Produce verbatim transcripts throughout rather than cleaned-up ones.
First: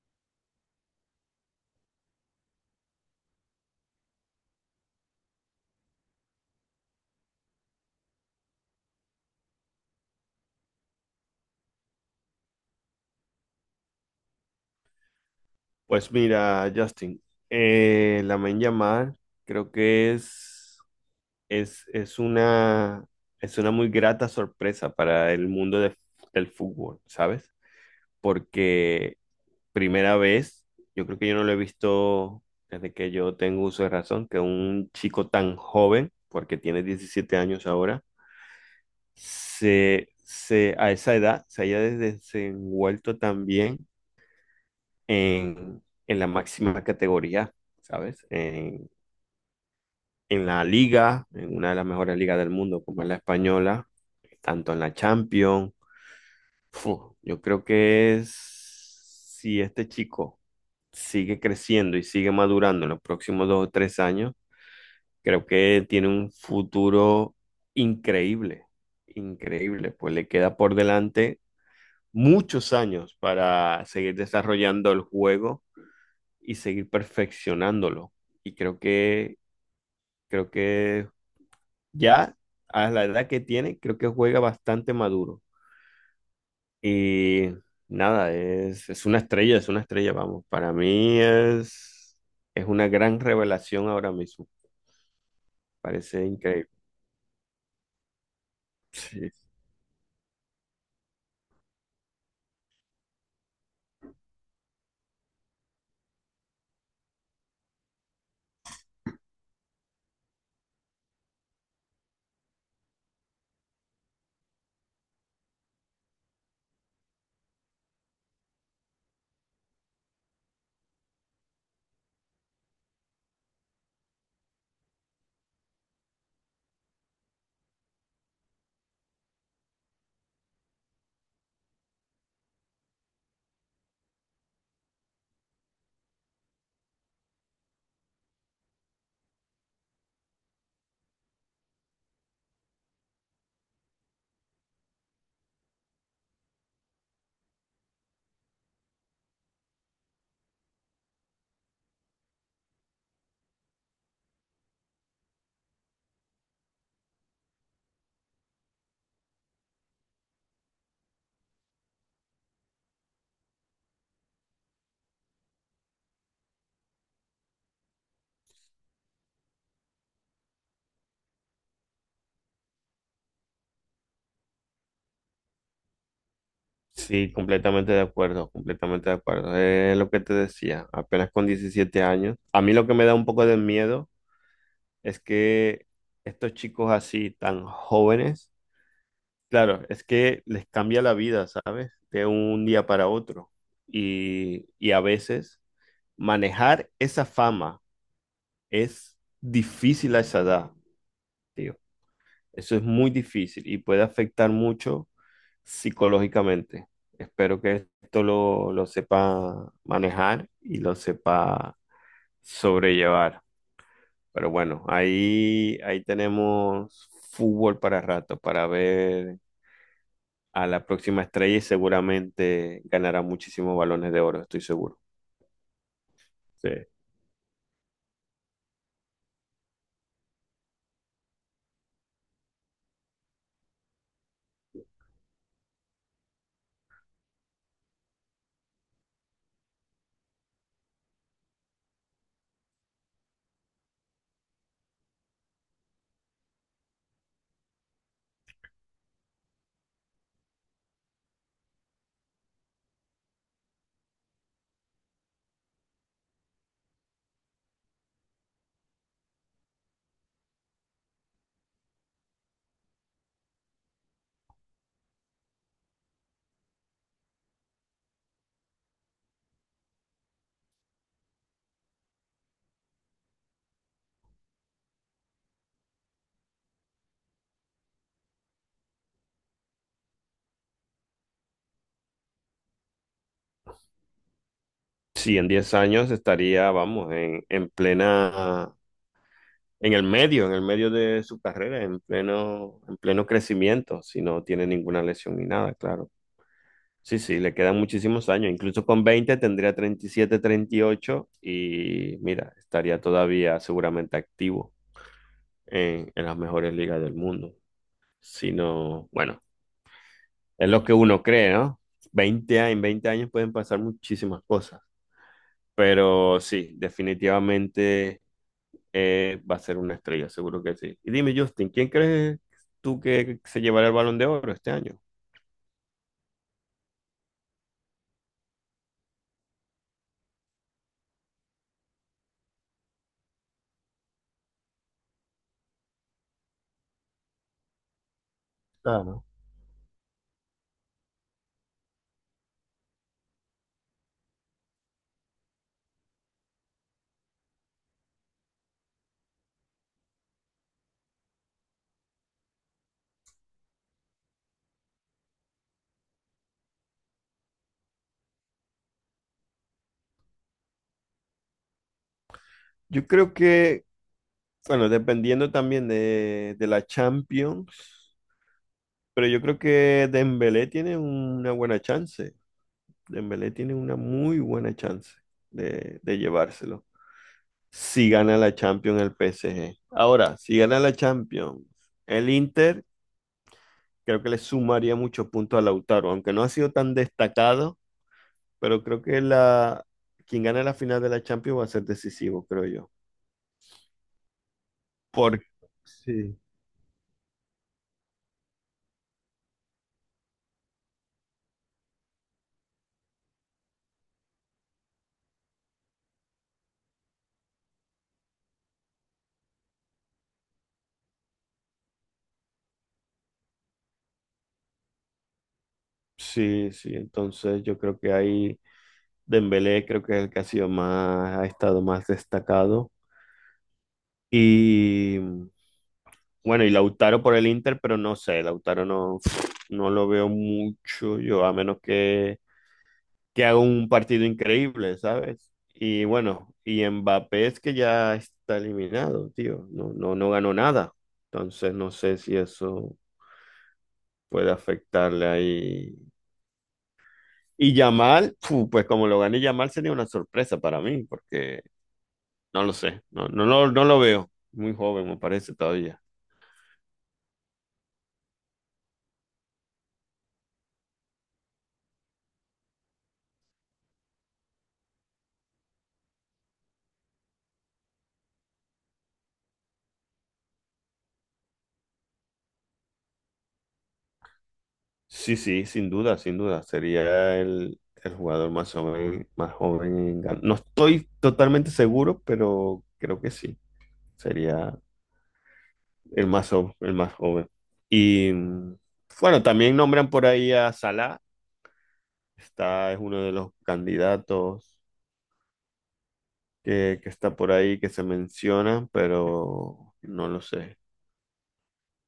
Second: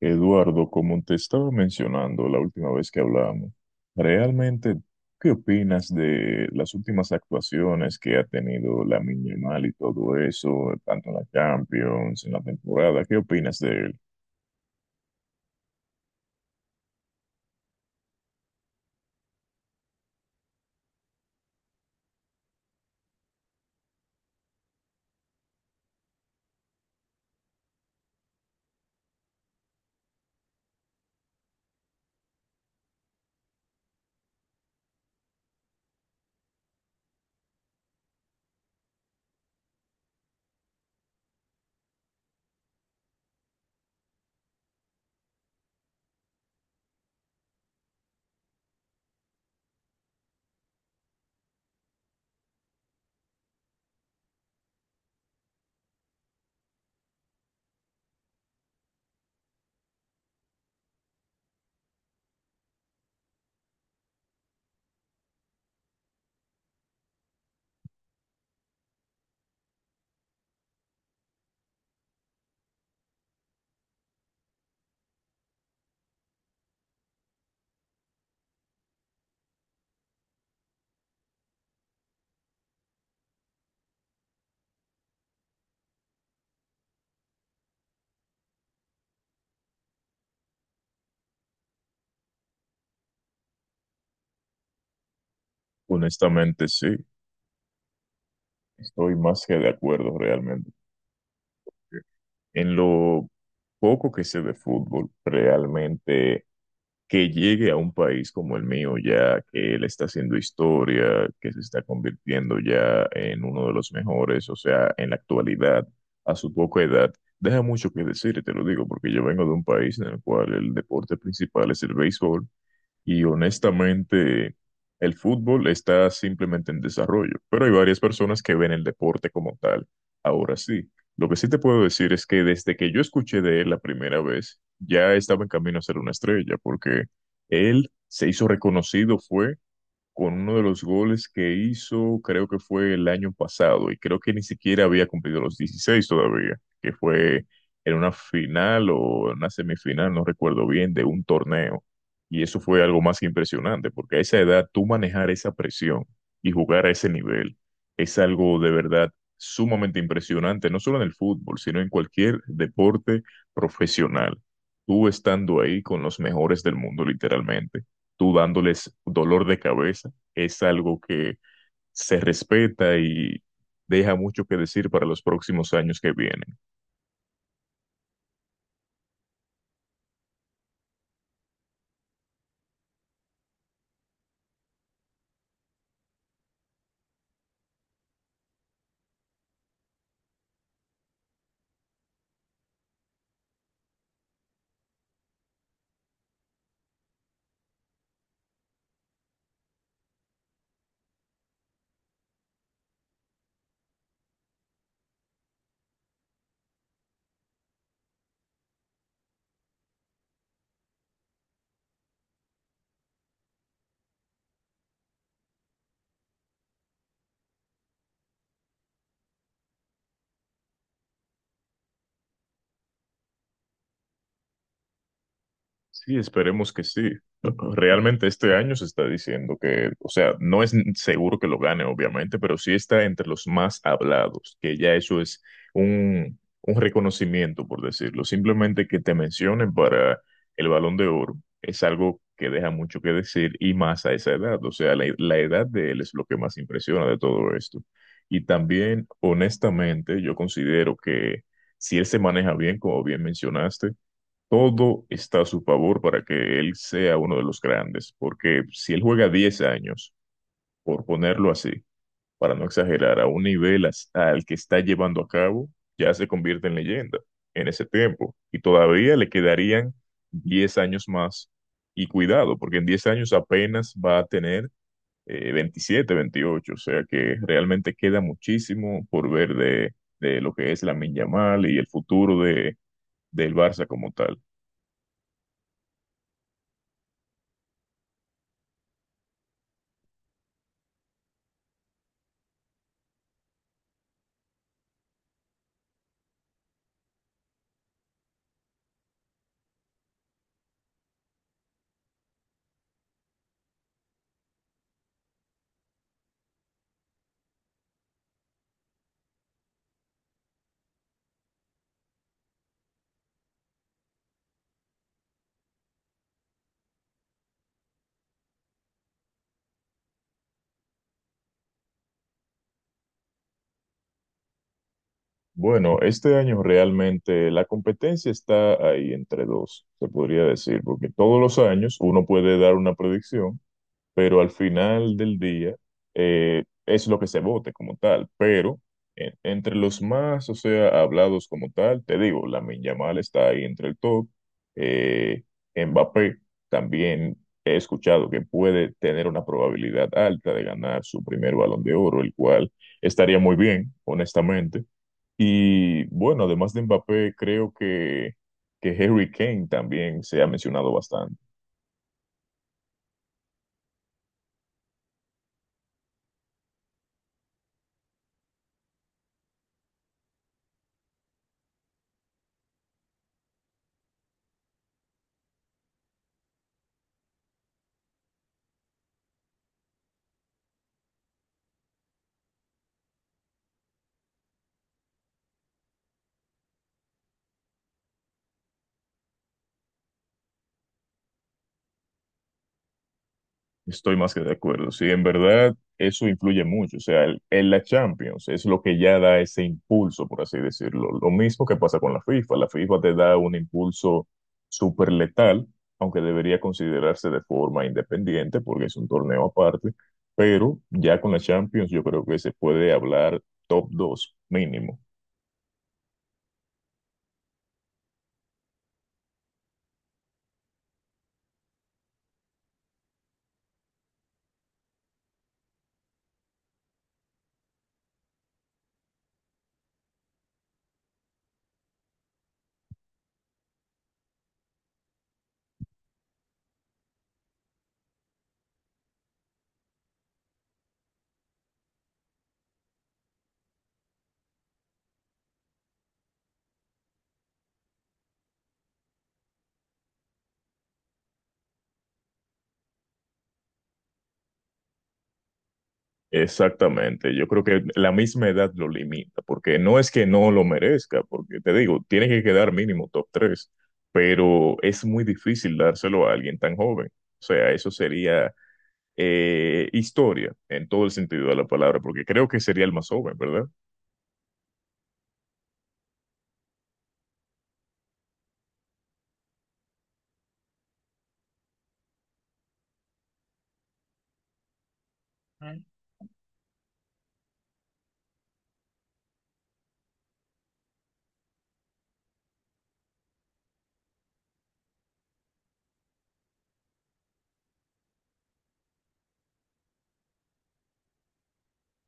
Eduardo, como te estaba mencionando la última vez que hablamos, realmente, ¿qué opinas de las últimas actuaciones que ha tenido la Yamal y todo eso, tanto en la Champions, en la temporada? ¿Qué opinas de él? Pues mira, Justin, eh, Lamine llamada creo que es, es, es una, es una muy grata sorpresa para el mundo de- del fútbol, ¿sabes? Porque primera vez, yo creo que yo no lo he visto desde que yo tengo uso de razón, que un chico tan joven, porque tiene diecisiete años ahora, se, se, a esa edad se haya desenvuelto tan bien en, en la máxima categoría, ¿sabes? En, en la liga, en una de las mejores ligas del mundo, como es la española, tanto en la Champions. Fu, yo creo que es, si este chico sigue creciendo y sigue madurando en los próximos dos o tres años, creo que tiene un futuro increíble, increíble, pues le queda por delante muchos años para seguir desarrollando el juego y seguir perfeccionándolo. Y creo que, creo que ya a la edad que tiene, creo que juega bastante maduro. Y nada, es, es una estrella, es una estrella, vamos. Para mí es, es una gran revelación ahora mismo. Parece Honestamente, increíble. sí, estoy Sí, más que de acuerdo realmente. En lo poco que sé de fútbol, realmente que llegue a un país como el mío, ya que él está haciendo historia, que se está convirtiendo ya en uno de los mejores, o sea, en la actualidad, a su poca edad, deja mucho que decir, y te lo digo, porque yo vengo de un país en el cual el deporte principal es el béisbol y honestamente, el fútbol está simplemente en desarrollo, pero hay varias personas que ven el deporte como tal. Ahora sí, lo que sí te puedo decir es que desde que yo escuché de él la primera vez, ya estaba en camino a ser una estrella, porque él se hizo reconocido, fue con uno de los goles que hizo, creo que fue el año pasado, y creo que ni siquiera había cumplido los dieciséis todavía, que fue en una final o en una semifinal, no recuerdo bien, de un torneo. Y eso fue algo más que impresionante, porque a esa edad tú manejar esa presión y jugar a ese nivel es algo de verdad sumamente impresionante, no solo en el fútbol, sino en cualquier deporte profesional. Tú estando ahí con los mejores del mundo, literalmente tú dándoles dolor de cabeza, es algo que se respeta y deja mucho que decir para los próximos años que vienen. sí, completamente de acuerdo, completamente de acuerdo. Es lo que te decía, apenas con diecisiete años. A mí lo que me da un poco de miedo es que estos chicos así tan jóvenes. Claro, es que les cambia la vida, ¿sabes? De un día para otro. Y, y a veces manejar esa fama es difícil a esa edad, tío. Eso es muy difícil y puede afectar mucho psicológicamente. Espero que esto lo, lo sepa manejar y lo sepa sobrellevar. Pero bueno, ahí, ahí tenemos fútbol para rato, para ver a la próxima estrella y seguramente ganará muchísimos balones de oro, estoy seguro. Sí, Sí, esperemos que sí. Realmente este año se está diciendo que, o sea, no es seguro que lo gane, obviamente, pero sí está entre los más hablados, que ya eso es un, un reconocimiento, por decirlo. Simplemente que te mencionen para el Balón de Oro es algo que deja mucho que decir y más a esa edad. O sea, la, la edad de él es lo que más impresiona de todo esto. Y también, honestamente, yo considero que si él se maneja bien, como bien mencionaste, todo está a su favor para que él sea uno de los grandes, porque si él juega diez años, por ponerlo así, para no exagerar, a un nivel as- al que está llevando a cabo, ya se convierte en leyenda en ese tiempo. Y todavía le quedarían diez años más. Y cuidado, porque en diez años apenas va a tener eh, veintisiete, veintiocho, o sea que realmente queda muchísimo por ver de, de lo que es la Yamal y el futuro de, del Barça como tal. sí, en diez años estaría, vamos, en, en plena, en el medio, en el medio de su carrera, en pleno, en pleno crecimiento, si no tiene ninguna lesión ni nada, claro. Sí, sí, le quedan muchísimos años. Incluso con veinte tendría treinta y siete, treinta y ocho y ocho y mira, estaría todavía seguramente activo en, en las mejores ligas del mundo. Si no, bueno, es lo que uno cree, ¿no? Veinte años, en veinte años pueden pasar muchísimas cosas, pero sí, definitivamente eh, va a ser una estrella, seguro que sí. Y dime, Justin, ¿quién crees tú que se llevará el Balón de Oro este año? Bueno, este año realmente la competencia está ahí entre dos, se podría decir, porque todos los años uno puede dar una predicción, pero al final del día eh, es lo que se vote como tal. Pero Claro. en- entre los más, o sea, hablados como tal, te digo, Lamine Yamal está ahí entre el top, eh, Mbappé también he escuchado que puede tener una probabilidad alta de ganar su primer Balón de Oro, el cual estaría muy bien, honestamente. Y bueno, además de Mbappé, creo que, que Harry Kane también se ha mencionado bastante. Yo creo que, bueno, dependiendo también de, de la Champions, pero yo creo que Dembélé tiene una buena chance. Dembélé tiene una muy buena chance de, de llevárselo. Si gana la Champions el P S G. Ahora, si gana la Champions, el Inter creo que le sumaría muchos puntos a Lautaro, aunque no ha sido tan destacado, pero creo que la quien gane la final de la Champions va a ser decisivo, creo yo. Estoy más que de acuerdo. Sí, en Por verdad eso sí, influye mucho. O sea, el- en la Champions es lo que ya da ese impulso, por así decirlo. Lo mismo que pasa con la FIFA. La FIFA te da un impulso súper letal, aunque debería considerarse de forma independiente porque es un torneo aparte. Pero ya con la Champions yo creo que se puede hablar top dos mínimo. sí, sí, entonces yo creo que ahí Dembélé creo que es el que ha sido más, ha estado más destacado y bueno, y Lautaro por el Inter, pero no sé, Lautaro no no lo veo mucho yo, a menos que que haga un partido increíble, ¿sabes? Y bueno, y Mbappé es que ya está eliminado, tío. No, no, no ganó nada. Entonces no sé si eso puede afectarle ahí. Y Yamal, fu, pues como lo gané Yamal sería una sorpresa para mí, porque no lo sé, no, no, no, no lo veo. Muy joven me parece todavía. Exactamente, yo creo que la misma edad lo limita, porque no es que no lo merezca, porque te digo, tiene que quedar mínimo top tres, pero es muy difícil dárselo a alguien tan joven. O sea, eso sería eh, historia en todo el sentido de la palabra, porque creo que sería el más joven, ¿verdad? Sí, sí, sin duda, sin duda. Sería el, el jugador más joven, más joven en gan- no estoy totalmente seguro, pero creo que sí. Sería el más, jo- el más joven. Y mm, bueno, también nombran por ahí a Salah, está, es uno de los candidatos que, que está por ahí, que se menciona, pero no lo sé.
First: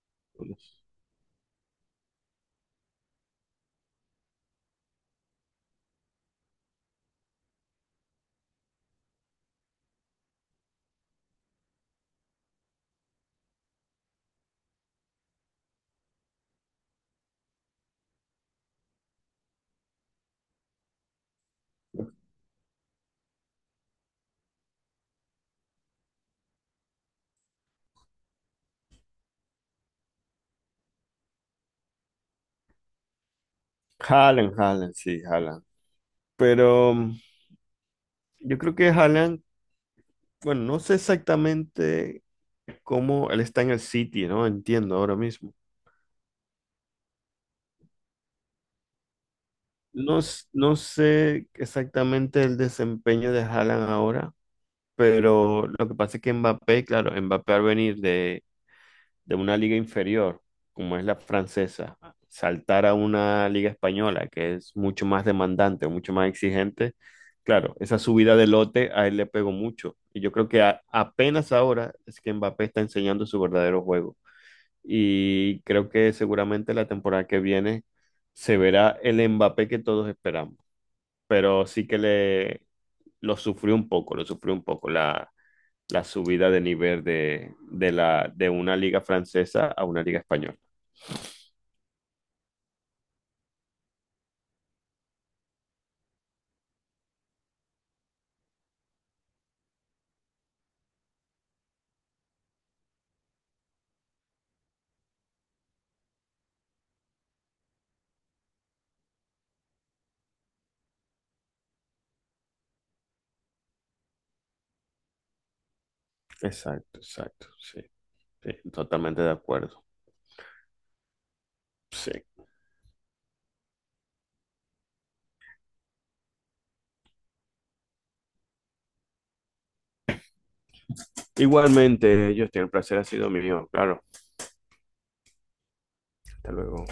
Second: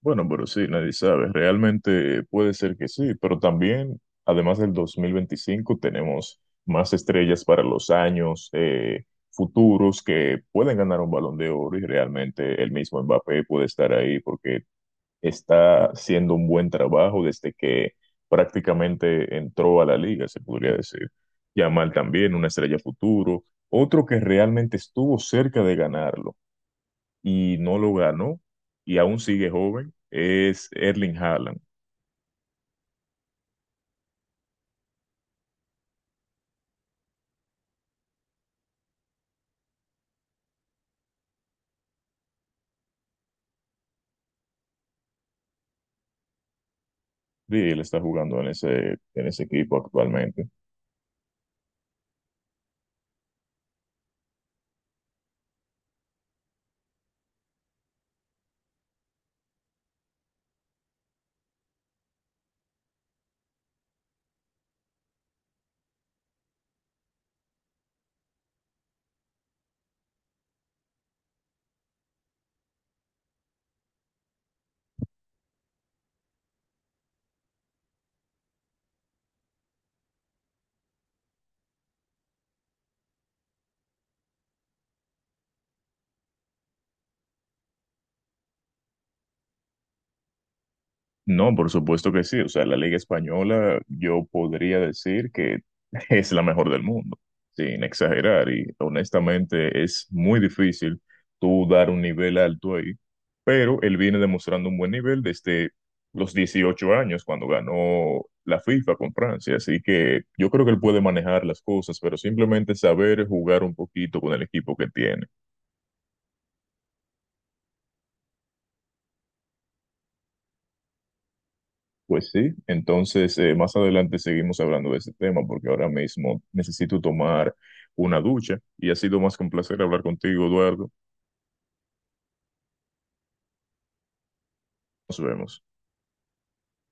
Bueno, pero sí, nadie sabe. Realmente puede ser que sí, pero también, además del dos mil veinticinco, tenemos más estrellas para los años eh, futuros que pueden ganar un Balón de Oro y realmente el mismo Mbappé puede estar ahí porque está haciendo un buen trabajo desde que prácticamente entró a la liga, se podría decir. Yamal también, una estrella futuro. Otro que realmente estuvo cerca de ganarlo y no lo ganó y aún sigue joven es Erling Haaland. Haaland, Haaland, sí, Haaland. Pero mm, yo creo que Haaland, bueno, no sé exactamente cómo él está en el City, ¿no? Entiendo ahora mismo. Sí, él está jugando en ese, en ese equipo No, s- actualmente. no sé exactamente el desempeño de Haaland ahora, pero lo que pasa es que Mbappé, claro, Mbappé al venir de, de una liga inferior, como es la francesa, saltar a una liga española que es mucho más demandante, mucho más exigente, claro, esa subida de lote a él le pegó mucho. Y yo creo que a- apenas ahora es que Mbappé está enseñando su verdadero juego. Y creo que seguramente la temporada que viene se verá el Mbappé que todos esperamos. Pero sí que le lo sufrió un poco, lo sufrió un poco. La, la subida de nivel de, de la, de una liga francesa a una liga española. No, por supuesto que sí. O sea, la Liga Española yo podría decir que es la mejor del mundo, sin exagerar. Y honestamente es muy difícil tú dar un nivel alto ahí, pero él viene demostrando un buen nivel desde los dieciocho años cuando ganó la FIFA con Francia. Así que yo creo que él puede manejar las cosas, pero simplemente saber jugar un poquito con el equipo que tiene. Exacto, exacto, sí, sí, totalmente de acuerdo. Sí. Pues sí, entonces eh, más adelante seguimos hablando de ese tema porque ahora mismo necesito tomar una ducha y ha sido más que un placer hablar contigo, Eduardo. Igualmente, Justin, el placer ha sido mío, claro. Nos vemos. Hasta luego.